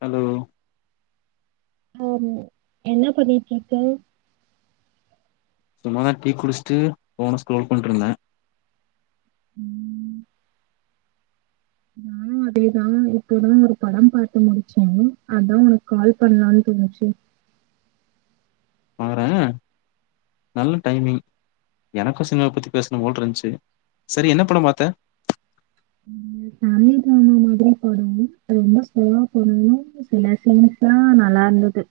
Hello ஆமா என்ன பண்ணிட்ருக்க சும்மாதா டீ குடிச்சுட்டு ஃபோன ஸ்க்ரோல் பண்ட்ருந்தே ம் உம் அதேதா இப்போதா ஒரு படம் பாத்து முடிச்சே அதா உனக்கு கால் பண்லான்னு தோனுச்சி பாறே நல்ல டைமிங் எனக்கு சினிமா பத்தி பேசணு போலருந்திச்சு செரி என்ன படம் பாத்த ஃபேமிலி [unintelligible] மாதிரி [unintelligible] ரொம்ப சுலோவா [unintelligible] சில சீன்ஸ்தாநல்லா இருந்தது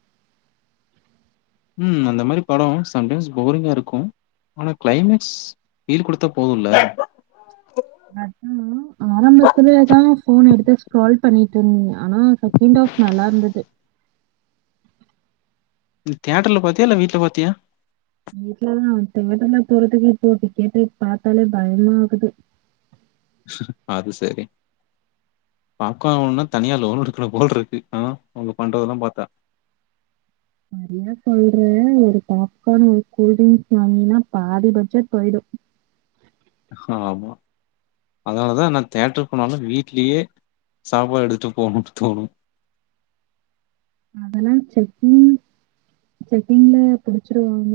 உம் அந்த மாரி படோ சம்டைம்ஸ் போரிங்கா இருக்கு ஆனா கிளைமேக்ஸ் ஈடு குடுத்தா போதும்ல அதா ஆரம்பத் சொல்றதுக்கு தானே ஃபோன் எடுத்தே கால் பண்ணிட்ருந் ஆனா செகண்ட் ஆஃப் நல்லா இருந்தது இது தியேட்டர்ல பாத்தியா இல்ல வீட்டு்ல பாத்தியா வீட்லதா திரும்ப திரும்ப போறதுக்குள்ள போட்டு கேட்டு பாத்தாலே பயமா ஆகுது அது சரி பாக்கன [unintelligible] தனியா லோன் எடுக்குல போல்ருக்கு ஆ அவங்க பண்றதெல்லா பாத்தா நெறைய சொல்றே ஒரு பாப்கான் ஒரு கூல் ட்ரிங்க்ஸ் வாங்கினா பாதி பட்ஜெட் போயிடு ஆமா அதனாலதா நா தேட்டரு போனாலு வீட்லயே சாப்பாடு எடுத்துட்டு போணுன்னுட்டு தோணு அதெல்லா செக்கிங் செக்கிங்ல புடிச்சிருவாங்க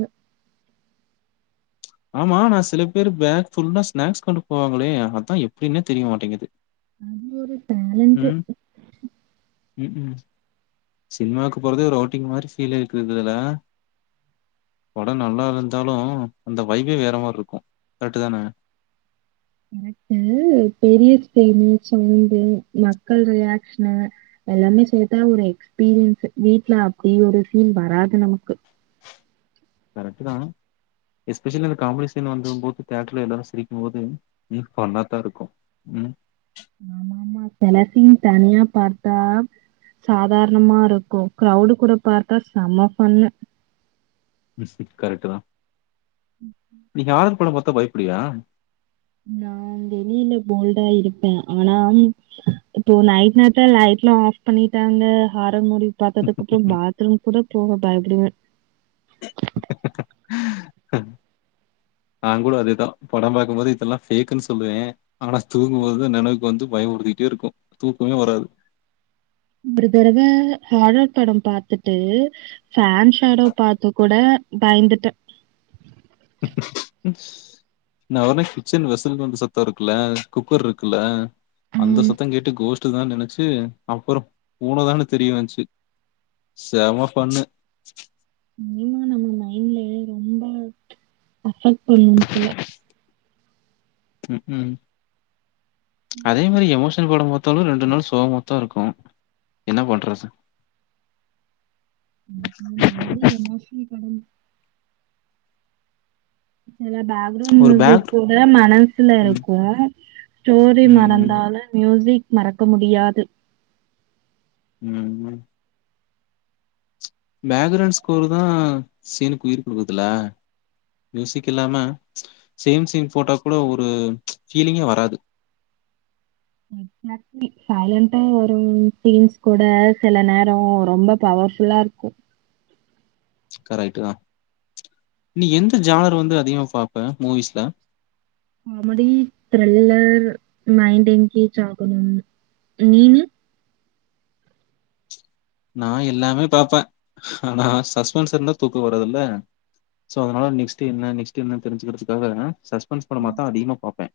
ஆமா நான் சில பேர் பேக் ஃபுல்லா ஸ்நாக்ஸ் கொண்டு போவாங்களே அதா எப்டின்னே தெரிய மாட்டேங்குது அது ஒரு டேலண்ட்டு உம் உம் சினிமாவுக்கு போறதே ஒரு அவுட்டிங் மாரி ஃபீல் [unintelligible] ல படோ நல்லா இருந்தாலு அந்த வைவே வேற மார்ருக்கு கரெக்ட்டு தான கரெக்ட்டு பெரிய [unintelligible] சவுண்டு மக்கள் ரியாக்ஷனு எல்லாமே சேத்தா ஒரு எக்ஸ்பீரியன்ஸ்ஸு வீட்டுல அப்படி ஒரு பீல் வராது நமக்கு கரெக்ட்டு தா எஸ்பெஷலி அந்த காமெடி சீன் வந்து போத்து தியேட்டர்ல எல்லாரு சிரிக்கும் போது ம் ஃபண்ணாதா இருக்கு உம் ஆமாமா செல சீன் தனியா பார்த்தா சாதாரணமாருக்கு கிரௌடு கூட பார்த்தா சம ஃபண்ணு கரெக்ட்டு தா நீ யாரு படோ பத் [unintelligible] பயப்படியா நான் வெளியில போல்டா இருப்பே ஆனா இப்போ நைட் நத்த லைட்லா ஆஃப் பண்ணிட்டாங்க [unintelligible] [unintelligible] மூடி பாத்ததுக்கப்பறோ பாத்ரூம் கூடப் போகப்பயப்படுவே நா கூட அதேதா படோ பாக்கபோது இதெல்லா பேக்குன்னு சொல்லுவே ஆனா தூக்கும்போது நெனவுக்கு வந்து பயோபுடுத்திட்டே இருக்கு தூக்கமே வராது [unintelligible] தரவ ஹேரர் படம் பாத்துட்டு ஃபேன் ஷேடோ பாத்து கூட பயந்துட்டே நா வொனே கிச்சன் வெசில் பம்ப் சத்தோ இருக்குல குக்கர் இருக்குல்ல அந்த ம். சத்த கேட்டு கோஷ்டுதா னு நெனைச்சி அப்புறோ பூனதானு தெரிய வந்ச்சி செம பண்ணு இனிமா நம்ம மைண்ட்ல ரொம்ப அபெக்ட் பண்ணு போல ம் ம் அதே மாரி எமோஷன் போடு போது எத்தோன ரெண்டு நாள் சோமத்தா இருக்கு என்ன பண்றத் சார் இந் இந்த மாரி என்ன [unintelligible] எல்லா பேக்ரவுண்ட் ஒரு பேக் மியூசிக் கூட மனசுல ம், இருக்கு ஸ்டோரி ம், ம், மறந்தாலு மியூசிக் மறக்க முடியாது ம் ம் பேக்ரவுண்ட் ஸ்கோரு தா சீனுக்கு உயிர் குடுக்குதுல்ல மியூசிக் இல்லாம சேம் சேம் போட்டா கூட ஒரு ப்ச் ஃபீலிங்கே வராது சைலன்டா வரு சீன்ஸ் கூட சில நேரோ ரொம்ப பவர் ஃபுல்லா இருக்கு கரெட்டு தா நீ எந்த ஜானர் வந்து அதிகமா பாப்ப மூவிஸ்ல காமெடி த்ரில்லர் மைண்ட் என்கேஜ் ஆகணு நீனு நா எல்லாமே பாபப்பே ஆனா சஸ்பென்ஸ் இருந்தா தூக்க வராதுல்ல சோ அதனால நெக்ஸ்ட் என்ன நெக்ஸ்ட என்ன தெரிஞ்சுக்கிறதுக்காக சஸ் பென்ஸ் பட மாத்தா அதிகமா பாப்பே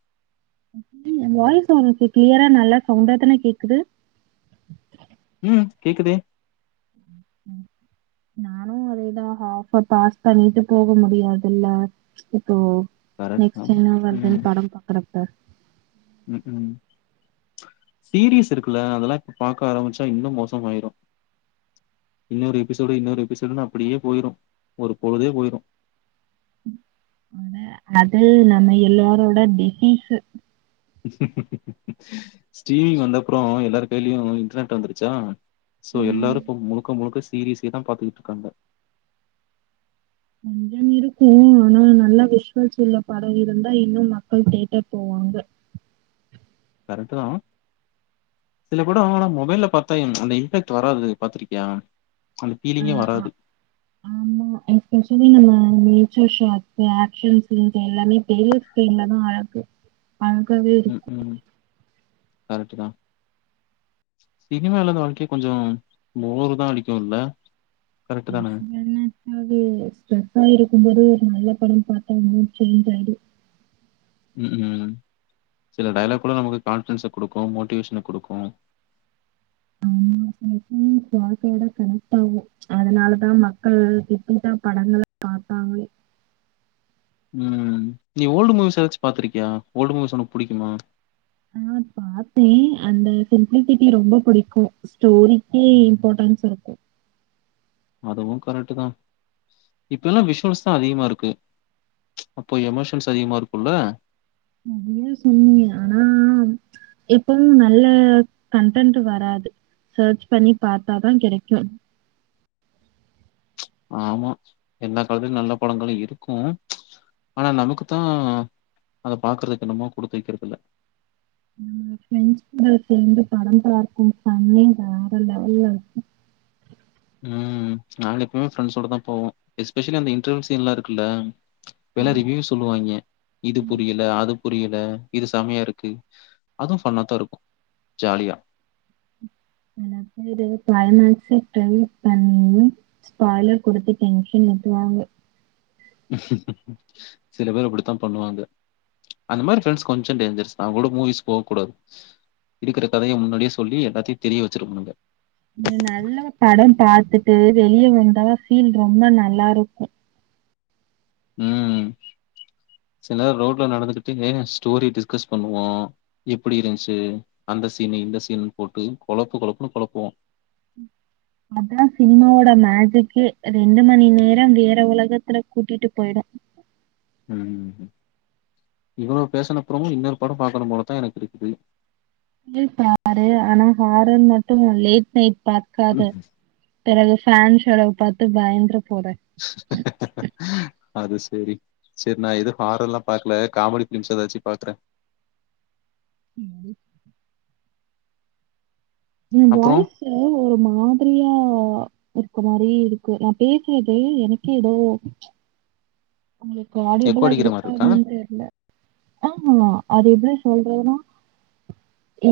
எ வாய்ஸ் வந்து கிளியரா நல்லா சவுண்டா தான கேக்குது. ம் கேக்குதே ம் நானு அதேதா ஹாப்பா பாஸ் பண்ணிட்டு போக முடியாதுல்ல இப்போ கரெக்ட் தா நெக்ஸ்ட் என்ன வருதுன் ம் படம் பாக்குறப்ப ம் ம் சீரியஸ் இருக்குல்ல அதெல்லா பாக்க ஆரம்பிச்சா இன்னு மோச ஆயிரு இன்னொரு எபிசோடு இன்னொரு எபிசோடுன்னு அப்பிடியே போயிரு ஒரு பொழுதே போயிரு ஆனா அது நம்ம எல்லாரோட டிசீஸு ஸ்டீமிங் வந்தப்பறோ எல்லாரு கையிலயு இன்டர்நெட் வந்துருச்சா சோ ம் எல்லாரு இப்போ முழுக்க முழுக்க சீரீஸேதா பாத்துக்கிட் இருக்காங்க கொஞ்சம் இருக்கு ஆனா நல்லா விஷுவல்ஸ் உள்ள படோ இருந்தா இன்னு மக்கள் தேட்டர் போவாங்க கரெட்டுதா சில படோ ஆனா மொபைல்ல பாத்தா ம்ச் அந்த இம்பேக்ட் வராது பாத்திருக்கியா அந்த ஆ ஃபீலிங்கே ஆ வராது ஆமா இப்ப சொன்னிங்கள்ள நீ [unintelligible] ஷாட்ஸ் ஆக்சன் சீன்ஸ் எல்லாமே பெரிய ஸ்கிரீன்லதா அழகு அழ்கவே இருக்கு கரெக்ட்டு தா சினிமாலருந்த வாழ்க்கையே கொஞ்சோ போருதா அடிக்கு இல்ல கரெக்ட் தான? [unintelligible] போது ஸ்டரெஸ்ஸா இருக்கு போது நல்ல படோ பாத்தா மைன்ட் சேஞ்ச் ஆயிடு ம் ம் சில டைய்லாக் கூட நமக்கு கான்பிடென்ஸு குடுக்கு மோட்டிவேஷ்ன குடுக்கும் ஆமா சில சமயோ வாழ்க்கையோட கனெக்ட் ஆகு அதனால தா மக்கள் டிப்ரண்டா படங்கள பாத்தாங்ளே உம் நீ ஓல்டு மூவிஸ் ஏதாச் பாத்திருக்கியா ஓல்டு மூவிஸ் ஒனக்கு புடிக்குமா ஆஹ் பாத்தேன் அந்த சிம்ப்ளிசிட்டி ரொம்ப பிடிக்கும் ஸ்டோரிக்கே இம்பார்ட்டன்ஸ் இருக்கு அதுவும் கரெக்ட்டுதா இப்பல்லா விஷுவல்ஸ்தா அதிகமா இருக்கு அப்போ எமோஷன்ஸ் அதிகமா இருக்குல்ல [unintelligible] சொன்னிய ஆனா எப்பவு நல்ல கன்டன்ட் வராது சர்ச் பண்ணி பாத்தாதா கெடைக்கும் ஆமா எல்லா காலத்லயும் நல்ல படங்களு இருக்கும் ஆனா நமக்குத்தான் அத பாக்குறதுக்கு என்னமோ குடுத்து வைக்கிறதில்ல நம்ம ப்ரெண்ட்ஸ் கூட சேந்து படம் பாக்கும் [unintelligible] வேற லெவல்லருக்கு உம் நாங்க எப்பவும் ஃப்ரெண்ட்ஸோடதா போவோம் எஸ்பெஷலி அந்த இன்டர்வல் சீன்லா இருக்குல்ல ஆ. இப்பெல்லா ரிவியூ சொல்லுவாங்கே இது புரியல அது புரியல இது செமையாருக்கு அதுவு ஃபன்னாத்தா இருக்கு ஜாலியா சில பேரு க்ளைமாக்ஸே ட்ரெண்ட் பண்ணியு ஸ்பாய்லர் குடுத்து டென்ஷன் ஏத்துவாங்க சில பேர் அப்டிதா பண்ணுவாங்க அந்த மாரி ஃப்ரெண்ட்ஸ் கொஞ்சோ டேஞ்சர்ஸ்தா அவங்கூட மூவிஸ் போவ் கூடாது இருக்கிற கதைய முன்னாடியே சொல்லி எல்லாத்தியு தெரிய வச்சிருவாங்க ஒரு நல்ல படம் பாத்துட்டு வெளிய வந் ஆ பீல் ரொம்ப நல்லாருக்கு ம் சில நேர ரோட்ல நடந்துகிட்டு ஏ ஸ்டோரி டிஸ்கஸ் பண்ணுவோ எப்படி இருந்துச்சு அந்த சீனு இந்த சீன்னு போட்டு கொழப்பு கொழப்புன்னு குழப்புவோ அதான் சினிமாவோட மேஜிக்கே ரெண்டு மணி நேரம் வேற உலகத்துல கூட்டிட்டு போயிடும் ம் இவ்ளோ பேசுனப்பறமு இன்னொரு படம் பாக்கனு போலத்தா எனக்கு இருக்கு பாரு ஆனா ஹாரன் மட்டும் லேட் நைட் பாக்காத ம், பிறகு பேன்ஸ்ஸளவு பாத்த பயந்தர [inaudible] அது சரி சரி நான் எதும் ஹாரர்லாம் பாக்கல காமெடி பிலிம்ஸ் ஏதாச்சி பாக்றேன் ம் ஏ அப்புறம்? வாய்சு ஒரு மாதிரியா இருக்க மாதிரி இருக்கு நான் பேசுேனது எனக்கே ஏதோ உங்களுக்கு எக்கோ ஆடியபிளா அடிக்கிற மாரி இருக்கா என்னன் தெரில ஆமா அது எப சொல்றதுனா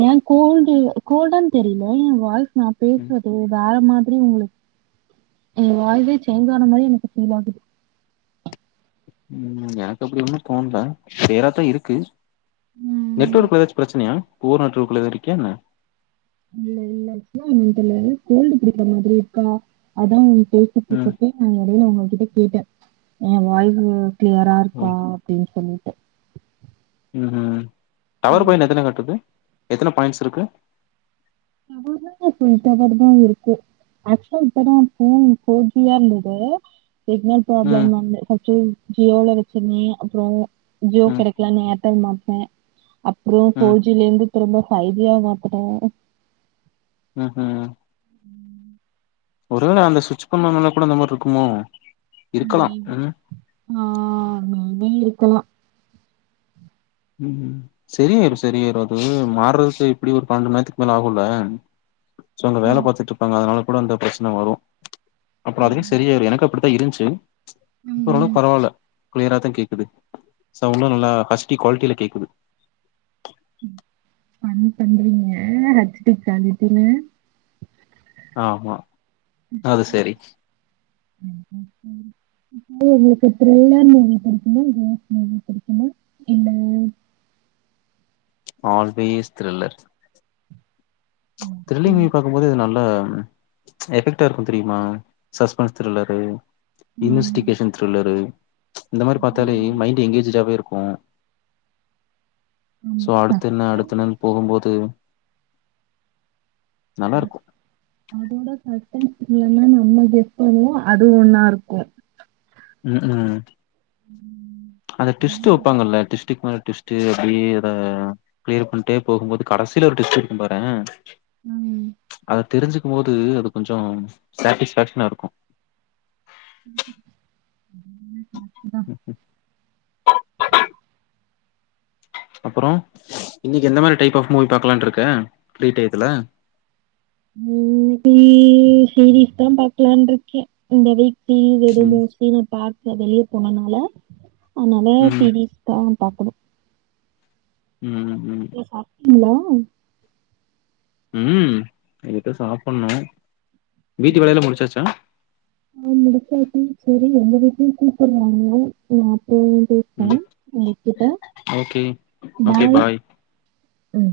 என் கோல்டு கோல்டன் தெரில என் வாழ்க் நான் ம் பேசுறது வேற மாரி எ உங்களுக்கு என் வாழ்வே சேஞ்சான மாதிரி எனக்கு ஃபீல் ஆகுது உம் எனக்கு அப்படி ஒன்னும் தோணல சுவேராதான் இருக்கு ம். நெட்வொர்க் ஏதாச்சும் பிரச்சனையா போர் நெட்வொர்க்குள்ள இருக்கியா என்ன இல்ல இல்ல என்னன் தெர்ல கோல்டு பிடிக்ற மாதிரி இருக்கா அதான் பேசிட்டு ம் இருக்குறப்போ ந நடுவுல உங்க கிட்ட [unintelligible] என் வாய்சு கிளியரா ஓ இருக்கா அப்படின்னு சொல்லி உம் உம் டவர் பாயிண்ட் எத்தனை காட்டுது எத்தனை பாயிண்ட்ஸ் இருக்கு எங்க வீட்ல ஃபுல் டவர் தான் இருக்கு ஆக்சுவலா இப்பதான் போன் போர் ஜி யா இருந்துது சிகனல் பிரப்ளம் ம் வந்து அச்சோ ஜியோல பிரச்சனை அப்புறம் ஜியோ ம் கிடைக்கலனு ஏர்டெல் மாத்துவேன் அப்புறம் ம் போர் ஜி ல இருந்து திரும்ப பைவ் ஏன் மாத்துன உஹம் உம் ஒருவேளை அந்த சுவிட்ச பண்ணனால்ல கூட அந்த மாதிரி இருக்குமோ இருக்கலா மீண் ம் ஆமா வெல்லு எல்லா உஹம் சரியாயிரும் சரியாயிரும் அது மாறதுக்கு எப்படி ஒரு பன்னெண்டு மணி நேரத்துக்கு மேல ஆகும்ல சங்க ஆ வேலை பாத்துட்டு இருப்பாங்க அதனால அந்த பிரச்சனை வரும் அப்புறம் அதுவே ம் சரியாரு எனக்கு அப்படி ட இருந்ச்சு ச்ச் இப்ப அவ்ளோ ம் பரவால்ல க்ளியரா தா கேக்குது சௌண்டு நல்லா கஷ் டி குவால்ட்டில கேக்குது ம் ஃபன் பண்றீங்க [unintelligible] ஆமா [unintelligible] அது சரி. ப்ப உங்குளுக்கு த்ரில்லர் மூவி பிடிக்குமா இல்ல [inaudible] மூவி புடிக்குமா இல்ல ஆல்வேஸ் த்ரில்லர் ம்ச் ஓகே. த்ரில்லிங்கு பாக்கும்போது இது நல்லா எஃபெக்டா இருக்கு தெரியுமா சஸ்பென்ஸ் த்ரில்லரு ஆ இன்வெஸ்டிகேஷன் த்ரில்லரு இந்த மாரி பாத்தாலே மைண்ட் எங்கேஜ்டாவே இருக் வா சோ ஆமா அடுத்து என்ன அடுத் சஸ்பென்ஸ் என்னனு போகும்போது ஆ நல்லாருக்கும். அதோட ச ஸ்பென்ஸ் இல்லன்னா நம்ம கெஸ் பண்ணுவோ அது ஒண்ணா இருக்கு ம் ம் அந்த டுஸ்டு எல்லாமே வெப்பாங்கல்ல டுஸ்டுக் மேல டுவிஸ்டு அப்படியே அத க்ளியர் பண்டே போகும்போது கடசிலே ஒரு டுஸ்டு இருக்கு பாரே ம் அத தெரிஞ்சிக்மோது அது கொஞ்சோ சாட்டிஸ்பாக்க்ஷனா இருக்கு [unintelligible] அதான் ம்ஹ்ம். அப்புறோ இன்னிக்கு எந்த மாரி டைப் ஆஃப் மூவி பாக்கலாண்ட்ருக்க ஃபிரீ டைத்துலே ம் இன்னிக்கி சீரீஸ் தா பாக்கலட்ருக்கே இந்த வீக் டிவி [unintelligible] ம். மோஸ்ட்லி நா பாக் க வெளிய போனனால அதனால ம். சீரீஸ் தா பாக்கணு ம் ம் இல்லே ம் [unintelligible] தா சாப்பண்ணு வீட்டு வேலயெல்லா முடிச்சாச்சா ச்சி சேரி எங்க வீட்லியு கூப்புடுராக [unintelligible] ம் ஓகே ஓகே பாய் உம்